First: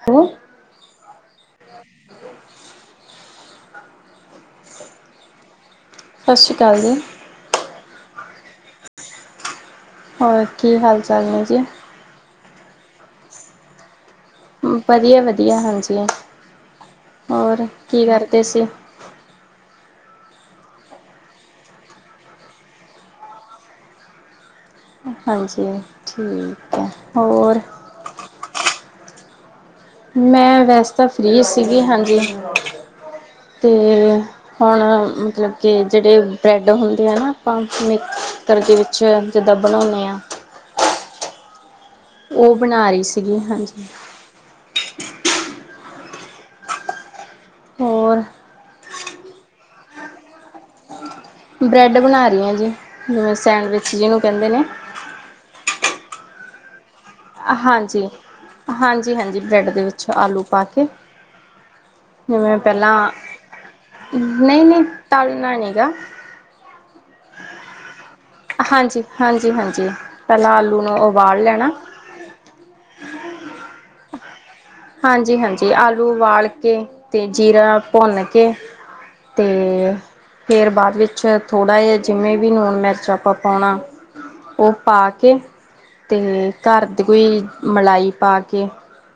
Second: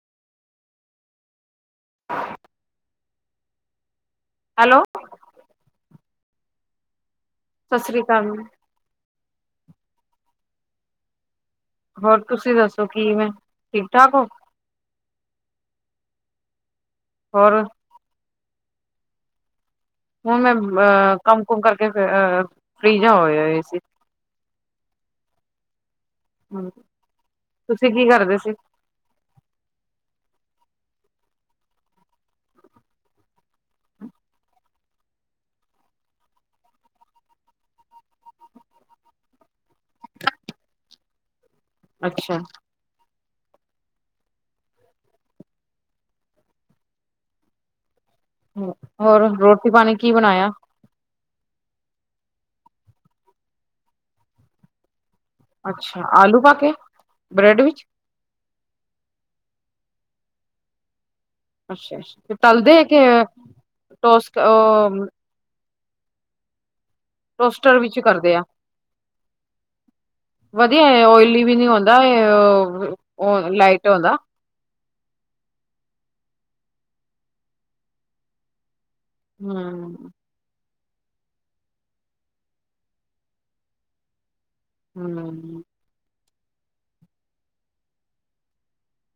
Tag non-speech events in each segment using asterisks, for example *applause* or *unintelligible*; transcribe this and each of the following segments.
ਹੈ । *inaudible* ਹੈਲੋ। ਸਤਿ ਸ਼੍ਰੀ ਅਕਾਲ ਜੀ ਸਤਿ ਸ੍ਰੀ ਅਕਾਲ। ਹੋਰ ਕੀ ਹਾਲ ਚਾਲ ਨੇ ਜੀ। ਹੋਰ ਤੁਸੀਂ ਦੱਸੋ ਕੀ ਮੈਂ ਠੀਕ ਠਾਕ ਹੋ। ਵਧੀਆ ਵਧੀਆ ਹਾਂਜੀ। ਹੋਰ ਕੀ ਕਰਦੇ । ਦਸੋ ਘਰੇ ਕਿਵੇ ਹੈ। ਹੁਣ ਮੈਂ ਅਹ ਕੰਮ ਕੁਮ ਕਰਕੇ ਅ ਫਰੀ ਜਾਂ ਹੋਇਆਏ ਸੀ। ਹਾਂਜੀ ਹਾਂਜੀ ਦਸੋ। ਠੀਕ ਹੈ ਹੋਰ ਤੁਸੀਂ ਕੀ ਕਰਦੇ ਸੀ ਮੈਂ ਵੈਸੇ ਤਾਂ ਫ੍ਰਰੀ ਸੀਗੀ ਹਾਂਜੀ ਅਤੇ ਹੁਣ ਮਤਲਬ ਕਿ ਜਿਹੜੇ ਬਰੈਡ ਹੁੰਦੇ ਆ ਨਾ ਆਪਾਂ ਮਿਕਸਤਰਰ ਦੇ ਤੜਕੇ ਵਿੱਚ ਜਿੱਦਾਂ ਬਣਾਉਂਦੇ ਹਾਂ। ਅੱਛਾ ਉਹ ਬਣਾ ਰਹੀ ਸੀ। ਸੀ ਹਾਂਜੀ। ਹੋਰ ਹੋਰ ਰੋਟੀ ਪਾਣੀ ਕੀ ਬਣਾਇਆ। ਬ੍ਰੈਡ ਬਣਾ ਰਹੀ ਹਾਂ ਜੀ ਜਿਵੇਂ ਸੈਂਡਵਿਚ ਜਿਹਨੂੰ ਕਹਿੰਦੇ ਨੇ। ਅੱਛਾ ਆਲੂ ਪਾ ਕੇ। ਬ੍ਰੈਡ ਵਿੱਚ ਹਾਂਜੀ ਹਾਂਜੀ ਹਾਂਜੀ ਬਰੈਡ ਦੇ ਵਿੱਚ ਅੱਛਾ ਆਲੂ ਪਾ ਕੇ। ਅੱਛਾ ਅੱਛਾ ਤੇ ਜਿਵੇਂ ਤਲਦੇ ਹੈ ਕਿ ਪਹਿਲਾਂ ਟੋਸ ਨਹੀਂ ਨਹੀਂ ਸੀ। ਤਲਣਾ ਨੀ ਗਾ ਟੋਸਟਰ ਵਿੱਚ । ਕਰਦੇ ਆ ਹਾਂਜੀ ਹਾਂਜੀ ਹਾਂਜੀ ਪਹਿਲਾਂ ਆਲੂ ਨੂੰ ਵਧੀਆ ਓਇਲੀ ਉਬਾਲ ਵੀ ਨੀ ਲੈਣਾ ਆਉਂਦਾ ਲਾਈਟ ਇਨਫੈਂਟਰੀ। ੋਦਾ। ਹਾਂਜੀ ਹਾਂਜੀ ਆਲੂ ਬਾਲ ਕੇ ਤੇ ਜੀਰਾ ਭੁੰਨ ਕੇ। ਤੇ ਹਮ ਫਿਰ ਬਾਅਦ। ਵਿੱਚ ਥੋੜਾ ਜਿਹਾ ਜਿਵੇਂ ਵੀ ਲੂਣ ਮਿਰਚ ਆਪਾਂ ਪਾਉਣਾ। ਉਹ ਪਾ ਕੇ ਹਮ ਅਤੇ ਘਰ ਦੀ ਕੋਈ ਮਲਾਈ ਪਾ ਕੇ। ਬ੍ਰਾਂਡ ਬਣਾਇਆ ਜੰਦਾ ਹਨ। ਅਤੇ ਬਹੁਤ ਸੁਆਦ ਆਉਂਦਾ ਹੈ।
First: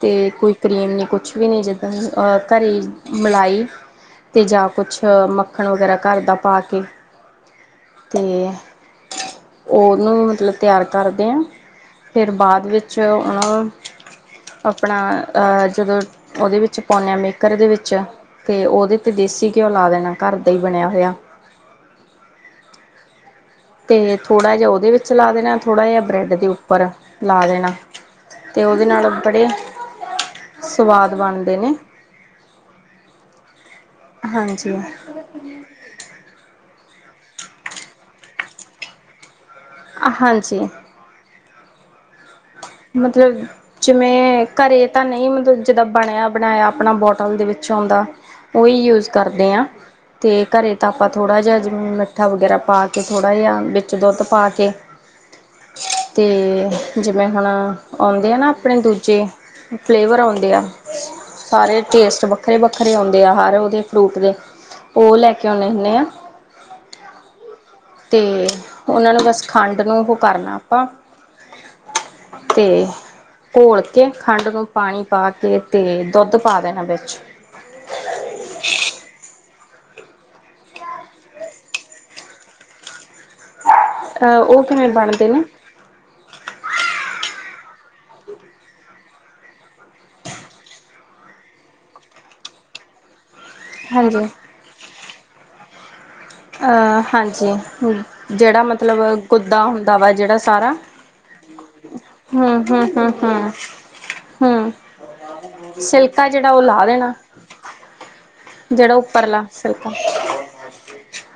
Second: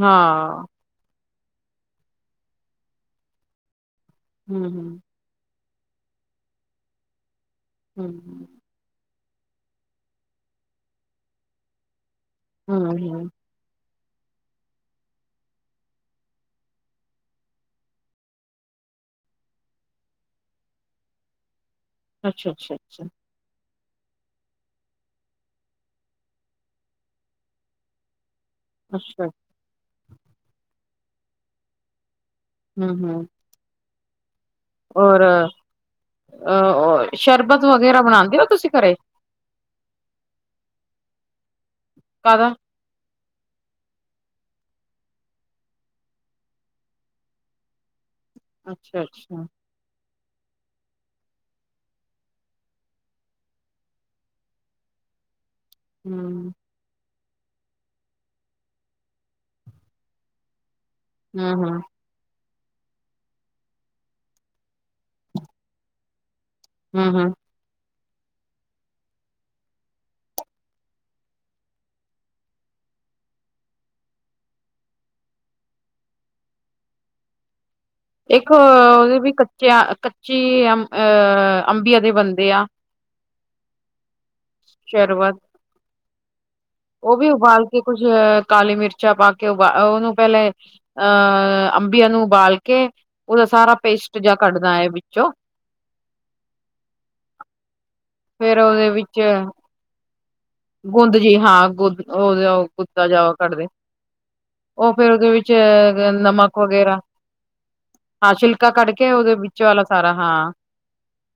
ਤੇ ਕੋਈ ਹਾਂ ਕਰੀਮ ਨੀ ਕੁਛ ਹਾਂਜੀ ਵੀ ਨਹੀਂ ਜਿੱਦਾਂ ਘਰ ਦੀ ਮਲਾਈ ਜਾਂਦੀ ਹੈ । ਤੇ ਹਮ ਜਾਂ ਕੁੱਛ ਮ ਖਣ ਵਗੈਰਾ ਘਰ ਦਾ ਪਾ ਕੇ ਹੂੰ ਓਨੂੰ ਮਤਲਬ ਤਿਆਰ ਕਰਦੇ ਆ ਫਿਰ ਬਾਦ ਹਮ ਵਿੱਚ ਹਮ ਓਨੂੰ ਆਪਣਾ ਅ ਜਦੋਂ ਓਦੇ ਵਿੱਚ ਪੋਨੇ ਆ ਮੇਕਰ ਦੇ ਵਿੱਚ ਤੇ ਓਦੇ ਤੇ ਦੇਸੀ ਘਿਓ ਲਾ ਦੇਣਾ ਘਰ ਦਾ ਈ ਬਣਿਆ ਹੋਇਆ। ਅੱਛਾ-ਅੱਛਾ-ਅੱਛਾ ਤੇ ਥੋੜ੍ਹਾ ਜਾ ਓਦੇ ਵਿੱਚ ਲਾ ਦੇਣਾ ਥੋੜ੍ਹਾ ਜਾ ਬ੍ਰੈਡ ਦੇ ਉੱਪਰ ਲਾ ਦੇਣਾ। ਤੇ ਓਦੇ ਨਾਲ ਅੱਛਾ ਕੱਪੜੇ ਸਵਾਦ ਬਣਦੇ ਨੇ। ਹੂੰ-ਹੂੰ ਹਾਂਜੀ ਓਰ ਅਹ ਓਰ ਸ਼ਰਬਤ ਵਗੈਰਾ ਬਣਾਦੇ ਓ ਤੁਸੀਂ ਘਰੇ ਹਾਂਜੀ। ਕਾਹਦਾ ਮਤਲਬ ਜਿਵੇਂ ਘਰੇ ਤਾਂ ਨਈ ਮਤਲਬ ਜਿੱਦਾਂ ਬਣਿਆ ਬਣਾਇਆ ਆਪਣਾ ਬੋਟਲ ਦੇ ਵਿੱਚ ਓਂਦਾ ਓਈ ਅੱਛਾ ਯੂਜ ਅੱਛਾ ਹੂੰ ਕਰਦੇ ਆ ਤੇ ਘਰੇ ਤਾਂ ਆਪਾਂ ਥੋੜ੍ਹਾ ਜਾ ਮਿੱਠਾ ਵਗੈਰਾ ਪਾ ਕੇ ਥੋੜ੍ਹਾ ਜਾ ਵਿੱਚ ਦੁੱਧ ਪਾ ਕੇ ਤੇ ਜਿਵੇਂ ਹੁਣ ਆਉਂਦੇ ਆ ਨਾ ਆਪਣੇ ਦੂਜੇ ਫਲੇਵਰ ਓਂਦੇ ਆ। ਹੂੰ ਸਾਰੇ ਹੂੰ ਟੇਸਟ ਵ ਵੱਖਰੇ-ਵੱਖਰੇ ਔਂਦੇ ਆ ਹਰ ਓਦੇ ਫਰੂਟ ਦੇ ਓ ਲੈ ਕੇ ਓਨੇ ਹੁੰਨੇ ਆ। ਹੂੰ-ਹੂੰ ਤੇ ਓਨਾਂ ਨੂੰ ਬਸ ਖੰਡ ਨੂੰ ਓਹ ਕਰਨਾ ਆਪਾਂ ਤੇ ਘੋਲ ਕੇ ਖੰਡ ਨੂੰ ਪਾਣੀ ਪਾ ਕੇ ਤੇ ਦੁੱਧ ਪਾ ਦੇਣਾ ਵਿੱਚ ਇੱਕ ਓਦੇ ਵੀ ਕ ਚਿਆਂ ਕੱਚੀ ਅਮ ਅਹ ਅੰਬੀਆਂ ਦੇ ਬਣਦੇ ਆ। ਅ ਓ ਕਿਵੇਂ ਬਣਦੇ ਨੇ ਓ ਵੀ ਉਬਾਲ ਕੇ ਕੁੱਛ ਅ ਕਾਲੀ ਮਿਰਚਾਂ ਪਾ ਕੇ ਉਬਾਲ ਉਹਨੂੰ ਪਹਿਲੇ ਅਹ ਅੰਬੀਆਂ ਨੂੰ ਉਬਾਲ ਕੇ ਉਦਾ ਸਾਰਾ ਪੇਸਟ ਹਾਂਜੀ ਜਾ ਕੱਢਦਾ ਐ ਵਿੱਚੋਂ ਅਹ ਹਾਂਜੀ ਹੂੰ ਫੇਰ ਜੇੜਾ ਉਹਦੇ ਮਤਲਬ ਵਿੱਚ ਗੁੱਦਾ ਹੁੰਦਾ ਵਾ ਜੇੜਾ ਗੁੰਦ ਜੀ ਹਾਂ ਗੁਦ ਓ ਜ ਹਮ ਓ ਹਮ ਕੁੱਤਾ ਹਮ ਜਾ ਹਮ ਕੱਢਦੇ ਹਮ ਓ ਫਿਰ ਓਦੇ ਵਿੱਚ ਸਿਲਕਾ ਜਿਹੜਾ ਨਮਕ ਉਹ ਲਾ ਵਗੈਰਾ ਦੇਣਾ ਹਾਂ ਛਿਲਕਾ ਕੱਢ ਜਿਹੜਾ ਕੇ ਓਦੇ ਉੱਪਰਲਾ ਵਿੱਚ ਵਾਲਾ ਸਿਲਕਾ ਸਾਰਾ ਹਾਂ।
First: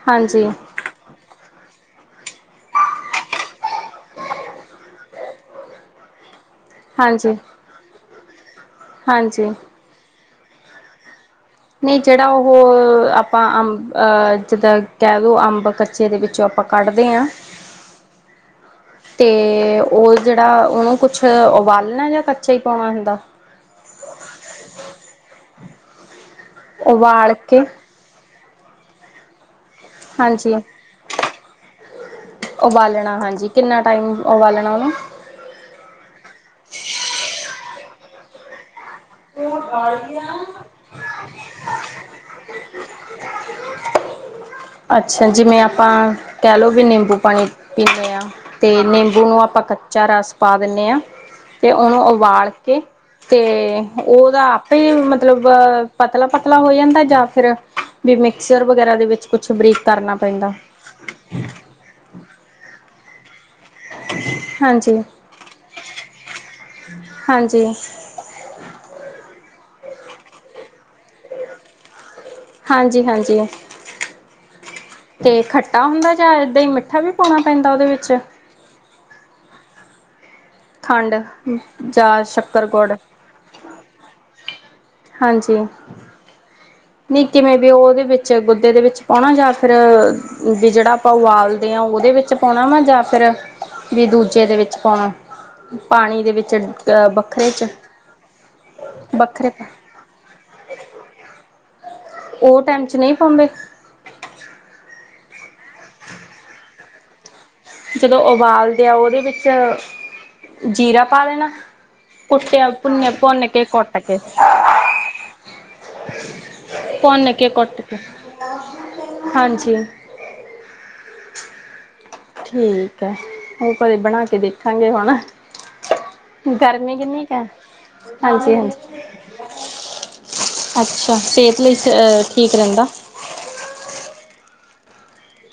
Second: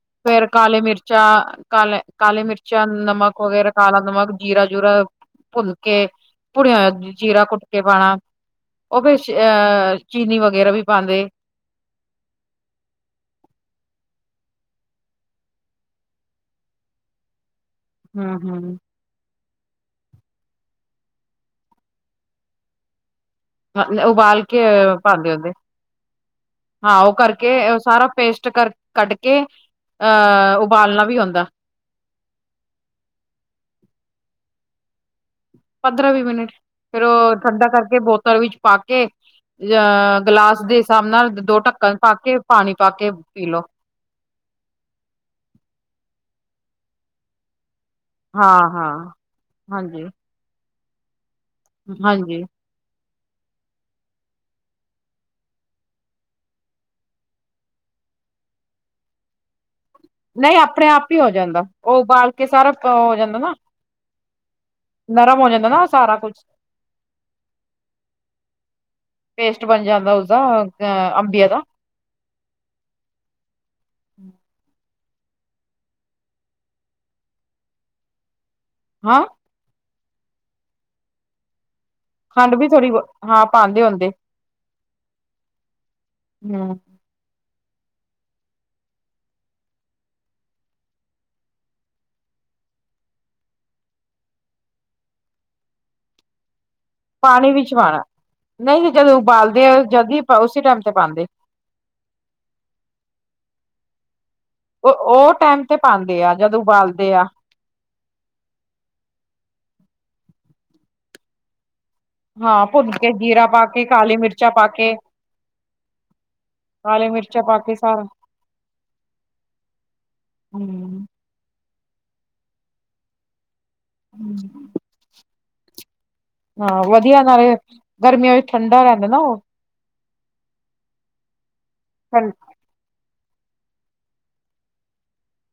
ਹਾਂਜੀ ਫੇਰ ਕਾਲੇ ਮਿਰਚਾਂ ਕਾਲੇ ਕਾਲੇ ਮਿਰਚਾਂ ਨਮਕ ਵਗੈਰਾ। ਕਾਲਾ ਨਮਕ ਜੀਰਾ ਜੂਰਾ ਭੁਨਕੇ ਪੁੜੀਆਂ ਜ ਹਾਂਜੀ ਜੀਰਾ ਕੁੱਟ ਕੇ ਪਾਣਾ ਉਹ ਫੇਰ ਹਾਂਜੀ ਅਅ ਚੀਨੀ ਵਗ ਗੇਰ ਵੀ ਪਾਣਦੇ। ਨਈ ਜੇੜਾ ਉਹਹ ਅ ਆਪਾਂ ਅੰਬਅ ਜਿੱਦਾਂ ਕਹ ਲੋ ਅੰਬ ਕੱਚੇ ਦੇ ਵਿੱਚੋਂ ਆਪਾਂ ਕੱਢਦੇ ਆ। ਹਮ ਹਮ। ਤੇ ਉਹ ਜੇੜਾ ਉਨੂੰ ਕੁਛ ਉਬਾਲਣਾ ਜਾਂ ਕੱਚਾ ਈ ਪਉਣਾ ਹੁੰਦਾ? ਹਲ ਉਬਾਲ ਕੇ ਪਾਦੇ ਉਦੇ। ਹਾਂ ਔ ਉਬਾਲ ਕਰਕੇ ਕੇ ਉਹ ਸਾਰਾ ਪੇਸ਼ ਤੂ ਕਰ ਕੱਢ ਕੇ ਹਾਂਜੀ ਅ ਉਬਾਲਣਾ ਵੀ ਔਂਦਾ। ਉਬਾਲਣਾ ਹਾਂਜੀ ਕਿੰਨਾ ਟਾਈਮ ਉਵਾਲਣਾ ਉਹਨੂੰ? ਪਦਰਾਂ ਵੀ ਮਿੰਟ ਫੇਰ ਉਹ ਠੰਡਾ ਕਰਕੇ ਬੋਤਲ ਵਿੱਚ ਪਾ ਕ ਕੇ ਯਾ ਗਲਾਸ ਦੇ ਸਾਬ ਨਾਲ ਦੋ ਢੱਕਣ ਪਾ ਕੇ ਪਾਣੀ ਪਾ ਕੇ ਪੀ ਲਓ। ਕਹ ਲਓ ਵੀ ਨਿੰਬੂ ਪਾਣੀ ਪੀਣੇ ਆ। ਹਾਂ ਤੇ ਹਾਂ ਨਿੰਬੂ ਨੂੰ ਆਪਾਂ ਹਾਂਜੀ, ਕੱਚਾ ਰਸ ਪਾਕ *unintelligible* ਤੇ ਉਹਨੂੰ ਹਾਂਜੀ ਉਵਾਲ ਕੇ *unintelligible* ਹ ਉਦਾ ਆਪੇਈ ਮਤਲਬ ਬਬ ਪਤਲਾ ਪਤਲਾ ਹੋ ਯੰਦਾ ਜਾਂ ਫਿਰ ਬੀ ਮਿਕਸਰ ਵਗੈਰਾ ਦੇ ਵਿੱਚ ਕੁਛ ਬਰੀਕ ਕਰਨਾ ਪੈਂਦਾ ਨਈ ਆਪਣੇ ਆਪ ਈ ਹੋ ਜਾਂਦਾ ।ਉਹ ਉਬਾਲ ਕੇ ਸਾਰਾ ਅ ਜਾਂਦਾ ਨਾ। ਹਾਂਜੀ ਨਰਮ ਹੋਯਨਦਾਂ ਨਾ ਸਾਰਾ ਕੁਛ। ਹਾਂਜੀ ਫੇਰ? ਬਣ ਜਾਂਦਾ ਉਸਦਾ ਅੰਬੀਆਂ ਦਾ ਹਾਂਜੀ ਹਾਂਜੀ *unintelligible* ਤੇ ਖੱਟਾ ਹੁੰਦਾ ਜਾਂ ਏਦਾਂ ਈ ਮਿੱਠਾ ਵੀ ਪਉਣਾ ਪੈਂਦਾ ਉਹਦੇ ਵਿੱਚ? ਹਾਂ। ਖੰਡ। ਮਸ ਖੰਡ ਵੀ ਥੋੜ੍ਹੀ ਬੋ ਹਾਂ ਪਾਣਦੇ ਹੁੰਦੇ। ਹਾਂਜੀ । ਹਮ ਨੀ ਕਿਵੇਂ? ਵੀ ਉਹਦੇ ਵਿੱਚ ਗੁਦੇ ਦੇ ਵਿੱਚ ਪਾਉਣਾ ਜਾਂ ਫਿਰ ਅ ਅ ਅ ਵੀ ਜੇੜਾ ਆਪਾਂ ਉਵਾਲਦੇ ਆ ।ਉਹਦੇ ਵਿੱਚ ਪਉਣਾ ਵਾ ਜਾਂ ਫੇਰ ਵੀ ਦੂਜੇ ਦੇ ਵਿੱਚ ਪਉਣਾ ।ਪਾਣੀ ਦੇ ਵਿੱਚ ਜ? ਪਾਣੀ ਵੀ ਸ਼ਵਾਨਾ ਨਈ ਤਾ ਜਦੋਂ ਵੱਖਰੇ ਉਬਾਲਦੇ ਅ ਜਦ ਵੀ ਪਾਓ ਉਸੇ ਟਾਈਮ ਤੇ ਪਾਂਦੇ। ਉਹ ਟਾਈਮ ਚ ਨਹੀਂ ਪਾਉਂਦੇ ਉਹ ਉਹ ਟਾਈਮ ਤੇ ਪਾਂਦੇ ਆ ਜਦ ਉਬਾਲਦ ਦੇ ਆ ਜਦੋਂ ਉਬਾਲਦੇ ਆ ਉਹਦੇ ਵਿੱਚ ਜੀਰਾ ਪਾ ਲੈਣਾ। ਹਾਂ ਭੁੰਨ ਕੇ ਜੀਰਾ ਪਾ ਕੇ ਕਾਲੀ ਮਿਰਚਾਂ ਪਾ ਕੇ ਕਾਲੀ ਮਿਰਚਾਂ ਪਾ ਕੇ ਸਾਰਾ ਹਾਂਜੀ ਹੂੰ ਠੀਕ ਐ ਉਹ ਕਦੇ ਬਣਾ ਕੇ ਦੇਖਾਂਗੇ ਹੁਣ ਹਾਂ ਗਰਮੀ ਵਧੀਆ ਕਿੰਨੀ ਕੁ ਐ ਨਾਲੇ ਗਰਮੀਆਂ ਵਿੱਚ ਠੰਡਾ ਹਾਂਜੀ-ਹਾਂਜੀ ਰਹਿੰਦਾ ਨਾ ਉਹ ਅੱਛਾ ਫੇਰ ਲਈ ਸ ਠੰ ਠੀਕ ਰਹਿੰਦਾ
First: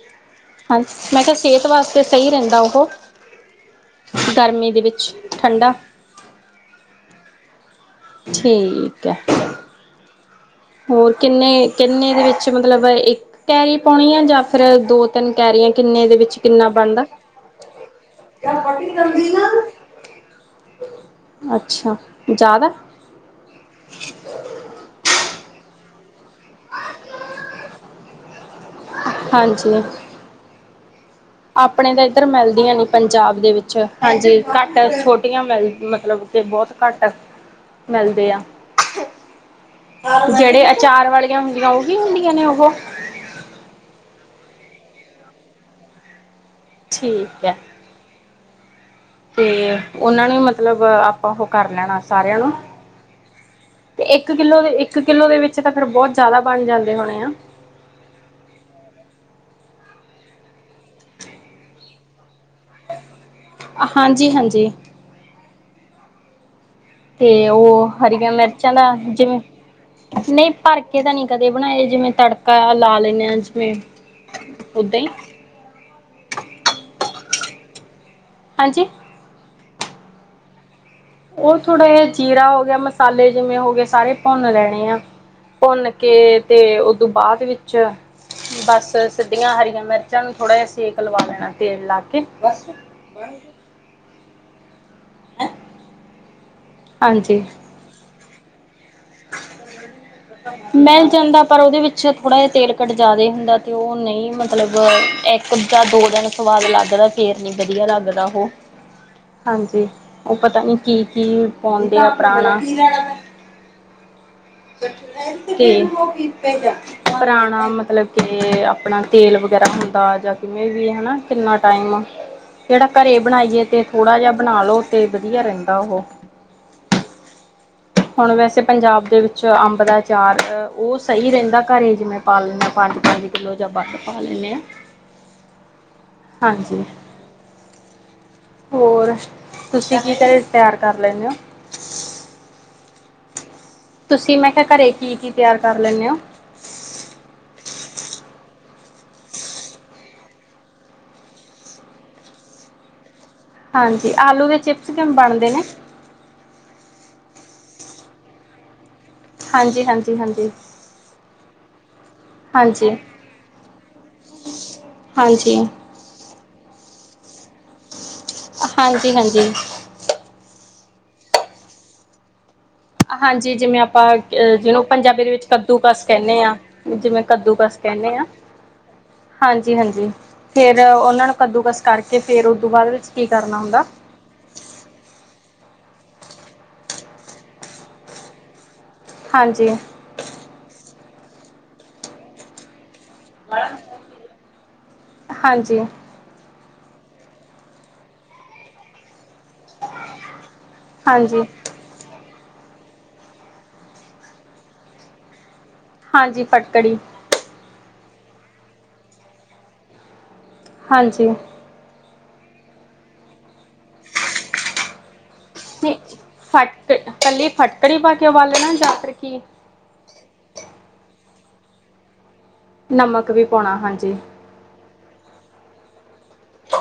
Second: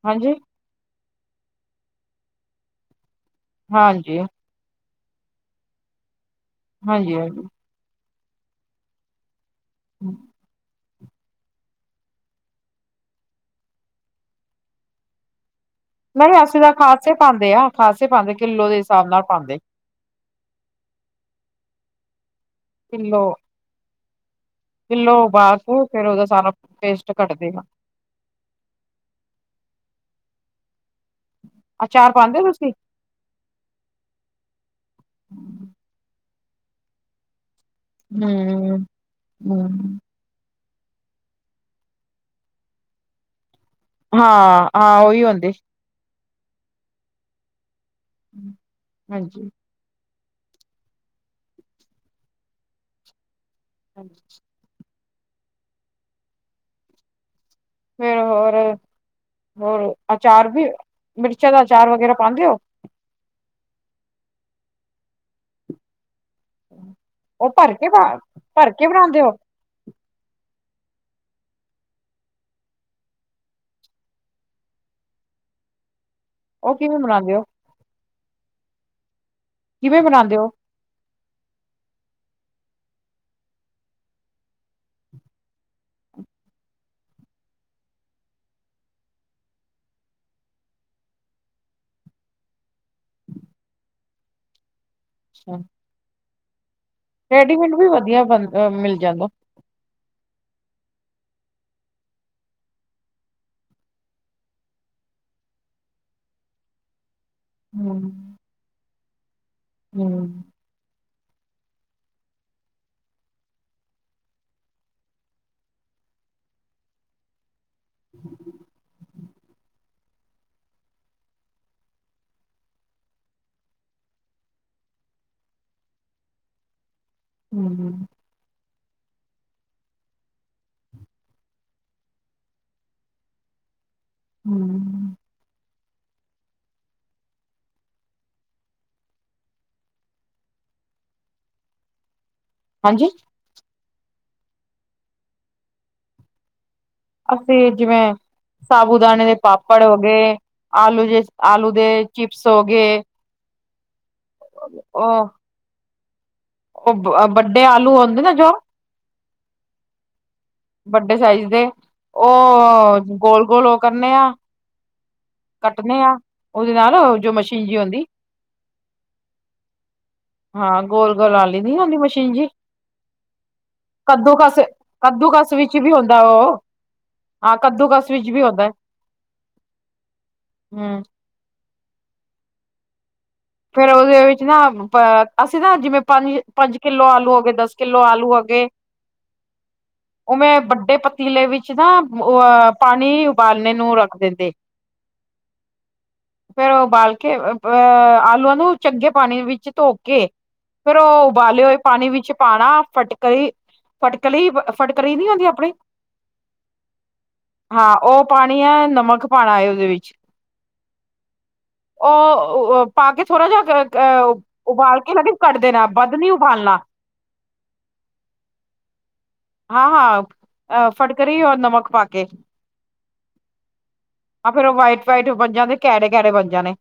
ਹਾਂਜੀ ਹਾਂ ਮੈਂ ਕਿਹਾ ਸਿਹਤ ਵਾਸਤੇ ਸਹੀ ਰਹਿੰਦਾ ਉਹ ਹਾਂਜੀ ਗਰਮੀ ਦੇ ਵਿੱਚ ਠੰਡਾ ਹਾਂਜੀ ਠੀਕ ਐ। *unintelligible* ਹੋਰ ਕਿੰਨੇ -ਕਿੰਨੇ ਦੇ ਵਿੱਚ ਮਤਲਬ ਇੱਕ ਕੈਰੀ ਪਾਉਣੀ ਆ ਜਾਂ ਫਿਰ ਦੋ ਤਿੰਨ ਕੈਰੀਆਂ ਕਿੰਨੇ ਦੇ ਵਿੱਚ ਨਹੀਂ ਅਸੀਂ ਕਿੰਨਾ ਤਾਂ ਬਣਦਾ ਖਾਸੇ ਪਾਂਦੇ ਆ ਖਾਸੇ ਪਾਂਦੇ ਕਿੱਲੋ ਦੇ ਹਿਸਾਬ ਨਾਲ ਪਾਂਦੇ। ਅੱਛਾ ਜ਼ਿਆਦਾ ਕਿਲੋ -ਕਿਲੋ ਬਾਸੂ ਫਿਰ ਉਹਦਾ ਸਾਰਾ ਪੇਸਟ ਕੱਟਦੇ ਹਾਂ। ਹਾਂਜੀ ਆਪਣੇ ਤਾਂ ਅਚਾਰ ਇੱਧਰ ਪਾਉਂਦੇ ਹੋ ਤੁਸੀਂ ਮਿਲਦੀਆਂ ਨੀ ਪੰਜਾਬ ਦੇ ਵਿੱਚ ਹਾਂਜੀ ਘੱਟ ਛੋਟੀਆਂ ਮਿਲ ਹਮ ਮਤਲਬ ਤੇ ਬਹੁਤ ਘੱਟ ਮਿਲਦੇ ਆ ਹਮ ਜਿਹੜੇ ਅੱ ਚਾਰ ਵਾਲੀਆਂ ਹੁੰਦੀਆਂ ਉਹ ਵੀ ਹੁੰਦੀਆਂ ਨੇ ਉਹੋ ਹਾਂ-ਹਾਂ ਉਹੀ ਹੁੰਦੇ। ਠੀਕ ਹੈ। *unintelligible* ਤੇ ਹਾਂਜੀ ਉਹਨਾਂ ਨੂੰ ਮਤਲਬ ਆਪਾਂ ਉਹ ਕਰ ਲੈਣਾ ਸਾਰਿਆਂ ਨੂੰ ਤੇ ਇੱਕ ਕਿੱਲੋ ਦੇ ਇੱਕ ਇੱਕ ਕਿੱਲੋ ਦੇ ਵਿੱਚ ਤਾਂ ਫਿਰ ਬਹੁਤ ਜ਼ਿਆਦਾ ਬਣ ਜਾਂਦੇ ਹੋਣੇ ਆ। ਫੇਰ ਹੋਰ -ਹੋਰ ਅਚਾਰ ਵੀ ਮਿਰਚਾਂ ਦਾ ਅਚਾਰ ਵਗੈਰਾ ਪਾਂਦੇ ਹੋ। ਹਾਂਜੀ ਹਾਂਜੀ ਤੇ ਭਰ ਕੇ ਉਹ ਪਾ ਹਰੀਆਂ ਭਰ ਮਿਰਚਾਂ ਦਾ ਕੇ ਬਣਾਉਂਦੇ ਹੋ ਜਿਵੇਂ ਨਹੀਂ ਭਰਕੇ ਤਾਂ ਨੀ ਕਦੇ ਬਣਾਏ ਜਿਵੇਂ ਤੜਕਾ ਲਾ ਲੈਂਨ ਆ ਜਿਵੇਂ ਓਦਾਂ ਹੀ ਉਹ ਕਿਵੇਂ ਬਨਾਉਂਦੇ ਹੋ ਹਾਂਜੀ ਕਿਵੇਂ ਬਨਾਉਂਦੇ ਹੋ ਉਹ ਥੋੜ੍ਹਾ ਜਿ ਜੀਰਾ ਹੋ ਗਿਆ ਮਸਾਲੇ ਜਿਵੇਂ ਹੋ ਗਏ ਸਾਰੇ ਭੁੰਨ ਲੈਣੇ ਆ ਭੁੰਨ ਕੇ ਤੇ ਦੋਂ ਬਾਅਦ ਵਿੱਚ ਬਸ ਸਿੱਧੀਆਂ ਹਰੀਆਂ ਮਿਰਚਾਂ ਨੂੰ ਥੋੜ੍ਹਾ ਜਿਹਾ ਸੇਕ ਲਵਾ ਲੈਣਾ ਤੇਲ ਲਾ ਕੇ ਅੱਛ ਹਾਂਜੀ ਰੈਡੀਮੇਡ ਵੀ ਵਧੀਆ ਬਣਦੇ ਨੇ ਮਿਲਦੇ ਨੇ *unintelligible* ਮਿਲ ਜਾਂਦਾ ਪਰ ਉਹਦੇ ਵਿੱਚ ਥੋੜਾ ਜਿਹਾ ਤੇਲ ਕੱਟ ਜਿਆਦਾ ਹੁੰਦਾ ਤੇ ਉਹ ਨਹੀਂ ਮਤਲਬ ਇੱਕ ਜਾਂ ਦੋ ਦਿਨ ਸਵਾਦ ਲੱਗਦਾ ਫੇਰ ਨੀ ਵਧੀਆ ਹਮ ਲੱਗਦਾ ਉਹ ਹਾਂਜੀ ਉਹ ਹਮ ਪਤਾ ਨੀ ਕੀ ਕੀ ਪਾਉਂਦੇ ਆ ਪੁਰਾਣਾ ਤੇ ਪੁਰਾਣਾ ਮ ਮਤਲਬ ਕਿ ਆਪਣਾ ਤੇਲ ਵਗੈਰਾ ਹੁੰਦਾ ਜਾਂ ਕਿਵੇਂ ਵੀ ਹੇਨਾ ਕਿੰਨਾ ਟਾਈਮ ਜਿਹੜਾ ਘਰੇ ਬਣਾਈਏ ਤੇ ਥੋੜ੍ਹਾ ਜਿਹਾ ਬਣਾ ਲਓ ਤੇ ਵਧੀਆ ਰਹਿੰਦਾ ਉਹ ਹੰਮ ਹੁਣ ਵੈਸੇ ਪੰਜਾਬ ਦੇ ਵਿੱਚ ਅੰਬ ਦਾ ਅਚਾਰ ਉਹ ਸਹੀ ਰਹਿੰਦਾ ਘਰ ਜਿਵੇਂ ਪਾ ਲੈਂਦੇ ਪੰਜ ਪੰਜ ਕਿੱਲੋ ਜਾਂ ਬਾਸ ਪਾ ਲੈਨੇ ਆ ਹੂੰ, ਹਾਂਜੀ ਹੋਰ ਤੁਸੀਂ ਕੀ ਤੇਰੇ ਤਿਆਰ ਕਰ ਲੈਂਦੇ ਹੋ? ਹਾਂਜੀ? ਤੁਸੀਂ ਮੈਂ ਕਿਹਾ ਘਰੇ ਕੀ ਕੀ ਤਿਆਰ ਕਰ ਲੈਂਦੇ ਹੋ? ਅਸੀਂ ਜਿਵੇਂ ਸਾਾਬੂ ਦਾਣੇੇ ਦੇ ਪਾਪੜ ਹੋ ਗਏ ਆਲੂ ਜ ਆਲੂ ਦੇ ਚਿਪਸ ਹੋ ਗਏ ਹਾਂਜੀ ਆਲੂ ਦੇ ਚਿਪਸ ਕਿਵੇਂ ਉਹ ਬਣਦੇ ਨੇ? ਉਹ ਵੱਡੇ ਆਲੂ ਆਉਂਦੇ ਨਾ ਜੋ ਹਾਂਜੀ ਹਾਂਜੀ ਹਾਂਜੀ ਵੱਡੇ ਸਾਈਜ਼ ਦੇ ਹਾਂਜੀ ਉਹ ਗੋਲ ਗੋਲ ਉਹ ਕਰਨੇ ਆ ਹਾਂਜੀ ਕੱਟਣੇ ਆ ਉਹਦੇ ਨਾਲ ਜੋ ਮਸ਼ੀਨ ਜੀ ਹੁੰਂਦੀ ਹਾਂਜੀ ਹਾਂਜੀ ਹਾਂ ਗੋਲ ਗੋਲ ਵਾਲ਼ੀ ਹੋਂਦੀ ਮਸ਼ੀਨ ਜਿ ਹਾਂਜੀ ਜਿਵੇਂ ਆਪਾਂ ਜਿਹਨੂੰ ਪੰਜਾਬੀ ਦੇ ਵਿੱਚ ਕੱਦੂਕਸ ਕੱਦੂ ਵੀ ਕਸ ਹੁੰਦਾ ਕਹਿੰਦੇ ਹਾਂ ਉਹ ਜਿਵੇਂ ਕੱਦੂ ਹਾਂ ਕਸ ਕੱਦੂਕਸ ਕਹਿੰਦੇ ਹਾਂ ਵਿੱਚ ਵੀ ਹੁੰਦਾ ਹਾਂਜੀ ਹਾਂਜੀ ਫੇਰ ਹੂੰ। ਉਹਨਾ ਨੂੰ ਕੱਦੂ ਕਸ ਕਰਕੇ ਫੇਰ ਉਹਦੋਂ ਬਾਅਦ ਵਿੱਚ ਕੀ ਕਰਨਾ ਹੁੰਦਾ ਫੇਰ ਉਹਦੇ ਵਿੱਚ ਨਾ, ਅ ਅਸੀਂ ਨਾ ਜਿਵੇਂ, ਪੰਜ-ਪੰਜ ਕਿੱਲੋ ਆਲੂ ਹੋ ਗਏ, ਦਸ ਕਿੱਲੋ ਆਲੂ ਹੋ ਗਏ। ਹਾਂਜੀ ਉਹ, ਮੈਂ ਵੱਡੇ ਪ ਤਿੱਲੇ ਵਿੱਚ ਨਾ ਅ ਪਾਣੀ ਉਬਾਲਨੇ ਨੂੰ ਰੱਖ ਦਿੰਦੇ ਹਾਂਜੀ ਫੇਰ ਉਹ ੳਬਾਲ ਕੇ ਅ ਨੂੰ, ਚੰਗੇ ਪਾਣੀ ਵਿੱਚ ਧੋਕੇ, ਫੇਰ ਉਹ ਹਾਂਜੀ ਉਬਾਲੇ ਹੋਏ ਪਾਣੀ ਵਿੱਚ ਪਾਣਾ ਫਟਕਲੀ, ਫਟਕਲੀ, ਫਟਕਰੀ ਨਹੀਂ ਹੂੰਦੀ ਆਪਣੀ ਹਾਂਜੀ, ਫਟਕੜੀ। ਹਾਂ, ਉਹ ਪਾਣੀ ਹੈ ਨਮਕ ਪਾਣਾ ਹੈ, ਉਹਦੇ ਵਿੱਚ। ਹਾਂਜੀ। ਉਹ ਪਾਕੇ ਥੋਰਾ ਜਿਹਾ ਅਹ ਉਬਾਲ ਇਹਨਾਂ ਕਿ, ਪਹਿਲੇ ਫਟਕੜੀ ਪਾਕੇ ਉਬਾਲਨਾ ਜਾਂ ਫੇਰ, ਕੀ ਕਰਰੀ ਔਰ ਨਮਕ ਪਾਕੇ ਨਮਕ ਵੀ ਪਾਉਣਾ ਹਾਂਜੀ ਆਹ ਫੇਰ ਉਹ ਵਾਈਟਰ- ਵਾਈਟ ਬੰਜਾਦੇ ਕੈੜੇ-ਕੈੜੇ ਬੰਨ ਜਾਣੇ।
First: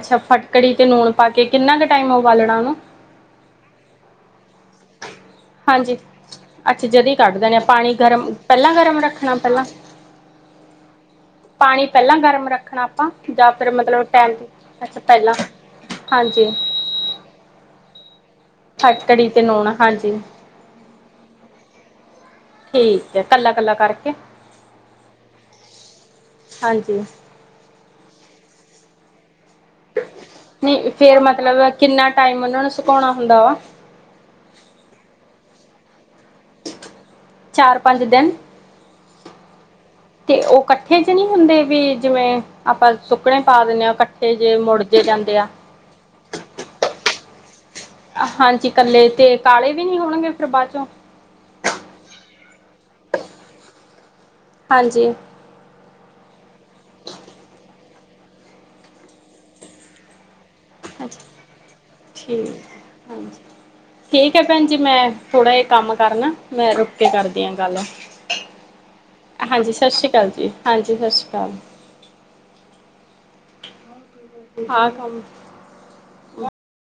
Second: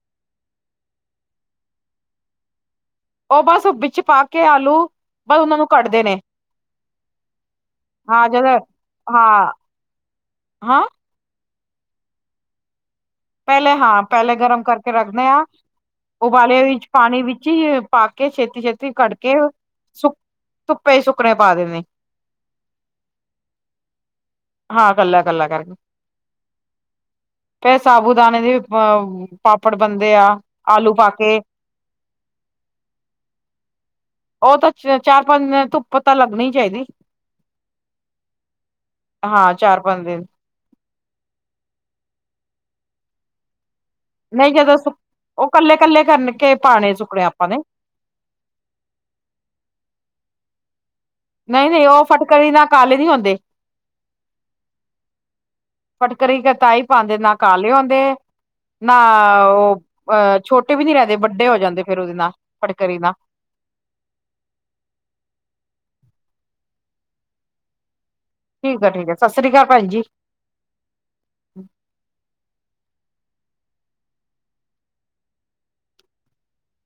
ਅੱਛਾ ਫਟਕੜੀ ਤੇ, ਲੂਣ ਪਾਕੇ ਕਿੰਨਾ ਕੁ ਟਾਈਮ ਉਬਾਲਣਾ ਉਹਨੂੰ ਉਹ, ਬਸ ਵਿੱਚ ਪਾਕੇ ਆਲੂ ਬਸ ਉਹਨਾਂ ਨੂੰ ਹਾਂਜੀ। ਕੱਢਦੇ ਨੇ ਅੱਛਾ ਜਦੀ ਕੱਢ ਦੇਣੇ ਆ, ਪਾਣੀ ਹਾਂ ਗਰਮ ਜਦੋਂ ਪਹਿਲਾਂ ਗਰਮ ਰੱਖਣਾ ਹਾਂ ਪਹਿਲਾਂ ਹਾਂ। ਪਾਣੀ ਪਹਿਲਾਂ, ਗਰਮ ਰੱਖਣਾ ਆਪਾਂ ਜਾਂ ਫਿਰ ਪਹਿਲੇ ਹਾਂ, ਮਤਲਬ ਪਹਿਲੇ ਟਾਈਮ ਗਰਮ ਕਰਕੇ ਅੱਛਾ ਰੱਖਦੇ ਪਹਿਲਾਂ ਹਾਂ, ਹਾਂਜੀ ਉਬਾਲੇ ਪਾਣੀ ਵਿੱਚ ਹੀ ਪਾ ਕੇ ਛੇਤੀ- ਛੇਤੀ ਕੱਢ ਖਟਕੜੀ ਕੇ, ਤੇ ਨੂਣ ਸੁਕ ਹਾਂਜੀ ਧੁੱਪੇ ਸੁੱਕਣੇ ਪਾ ਦੇਣੇ, ਠੀਕ ਹੈ ਕੱਲਾ ਕੱਲਾ ਕਰਕੇ ਹਾਂ। ਇਕੱਲਾ- ਇਕੱਲਾ ਕਰਕੇ ਹਾਂਜੀ ਉਦਾਨ ਪਾਪੜ ਬਣਦੇ ਆ, ਨਹੀਂ ਆਲੂ ਫੇਰ ਪਾਕੇ, ਮਤਲਬ ਕਿੰਨਾ ਟਾਈਮ ਉਹਨਾਂ ਨੂੰ ਸੁਕਾਉਣਾ ਹੁੰਦਾ ਵਾ ਉਹ ਤਾਂ ਚਾਰ-ਪੰਜ ਧੁ ਚਾਰ -ਪੰਜ ਦਿਨ ਹਾਂ ਚਾਰ ਪੰਜ ਦਿਨ ਤੇ, ਉਹ ਕੱਠੇ'ਚ ਨਹੀਂ ਹੁੰਦੇ ਵੀ, ਜਿਵੇਂ ਆਪਾਂ ਸੁੱਕਣੇੇ ਪਾ ਦਿੰਨੇ, ਹਾਂ ਇਕੱਠੇ ਨਹੀਂ ਜੇ ਜਦੋਂ, ਮੁੜ ਸੁ ਜੇ ਜਾਂਦੇ ਆ ਉਹ ਕੱਲੇ- ਕੱਲੇ ਕਰਨਕੇ ਪਾਣੇ ਸੁੱਕੜੇ ਮ ਹਾਂਜੀ। ਕੱਲੇ ਤੇ, ਕਾਲੇ ਵੀ ਨੀ ਹੋਣਗੇ ਫਿਰ ਬਾਅਦ'ਚੋਂ ਨਹੀਂ- ਨਹੀਂ ਉਹ ਫਟਕੜੀ ਨਾਲ, ਕਾਲੇ ਨੀ ਹੋਂਦੇ। ਹਾਂਜੀ ਫਟਕਰੀ ਕ ਤਾਈ ਪਾਉਂਦੇ ਨਾ ਕਾਲੇ ਆਉਂਦੇ ਨਾ। ਉਹ, ਅਹ ਠੀਕ ਫਟਕਰੀ ਨਾਲ ਹਾਂਜੀ ਠੀਕ ਹੈ ਪੈਣ ਜੀ ਮੈਂ ਥੋੜ੍ਹਾ ਜਿਹਾ ਕੰਮ ਕਰਨਾ ਮੈਂ ਰੁਕ ਕੇ ਕਰਦੀ ਆ ਗੱਲ ਠੀਕ ਆ ਠੀਕ ਆ ਸਤਿ ਸ੍ਰੀ ਅਕਾਲ ਹਾਂਜੀ ਭੈਣ ਸਤਿ ਸ੍ਰੀ ਅਕਾਲ ਜੀ ਹਾਂਜੀ ਸਤਿ ਸ੍ਰੀ ਅਕਾਲ। ਹਾਂ ਕੰਮ।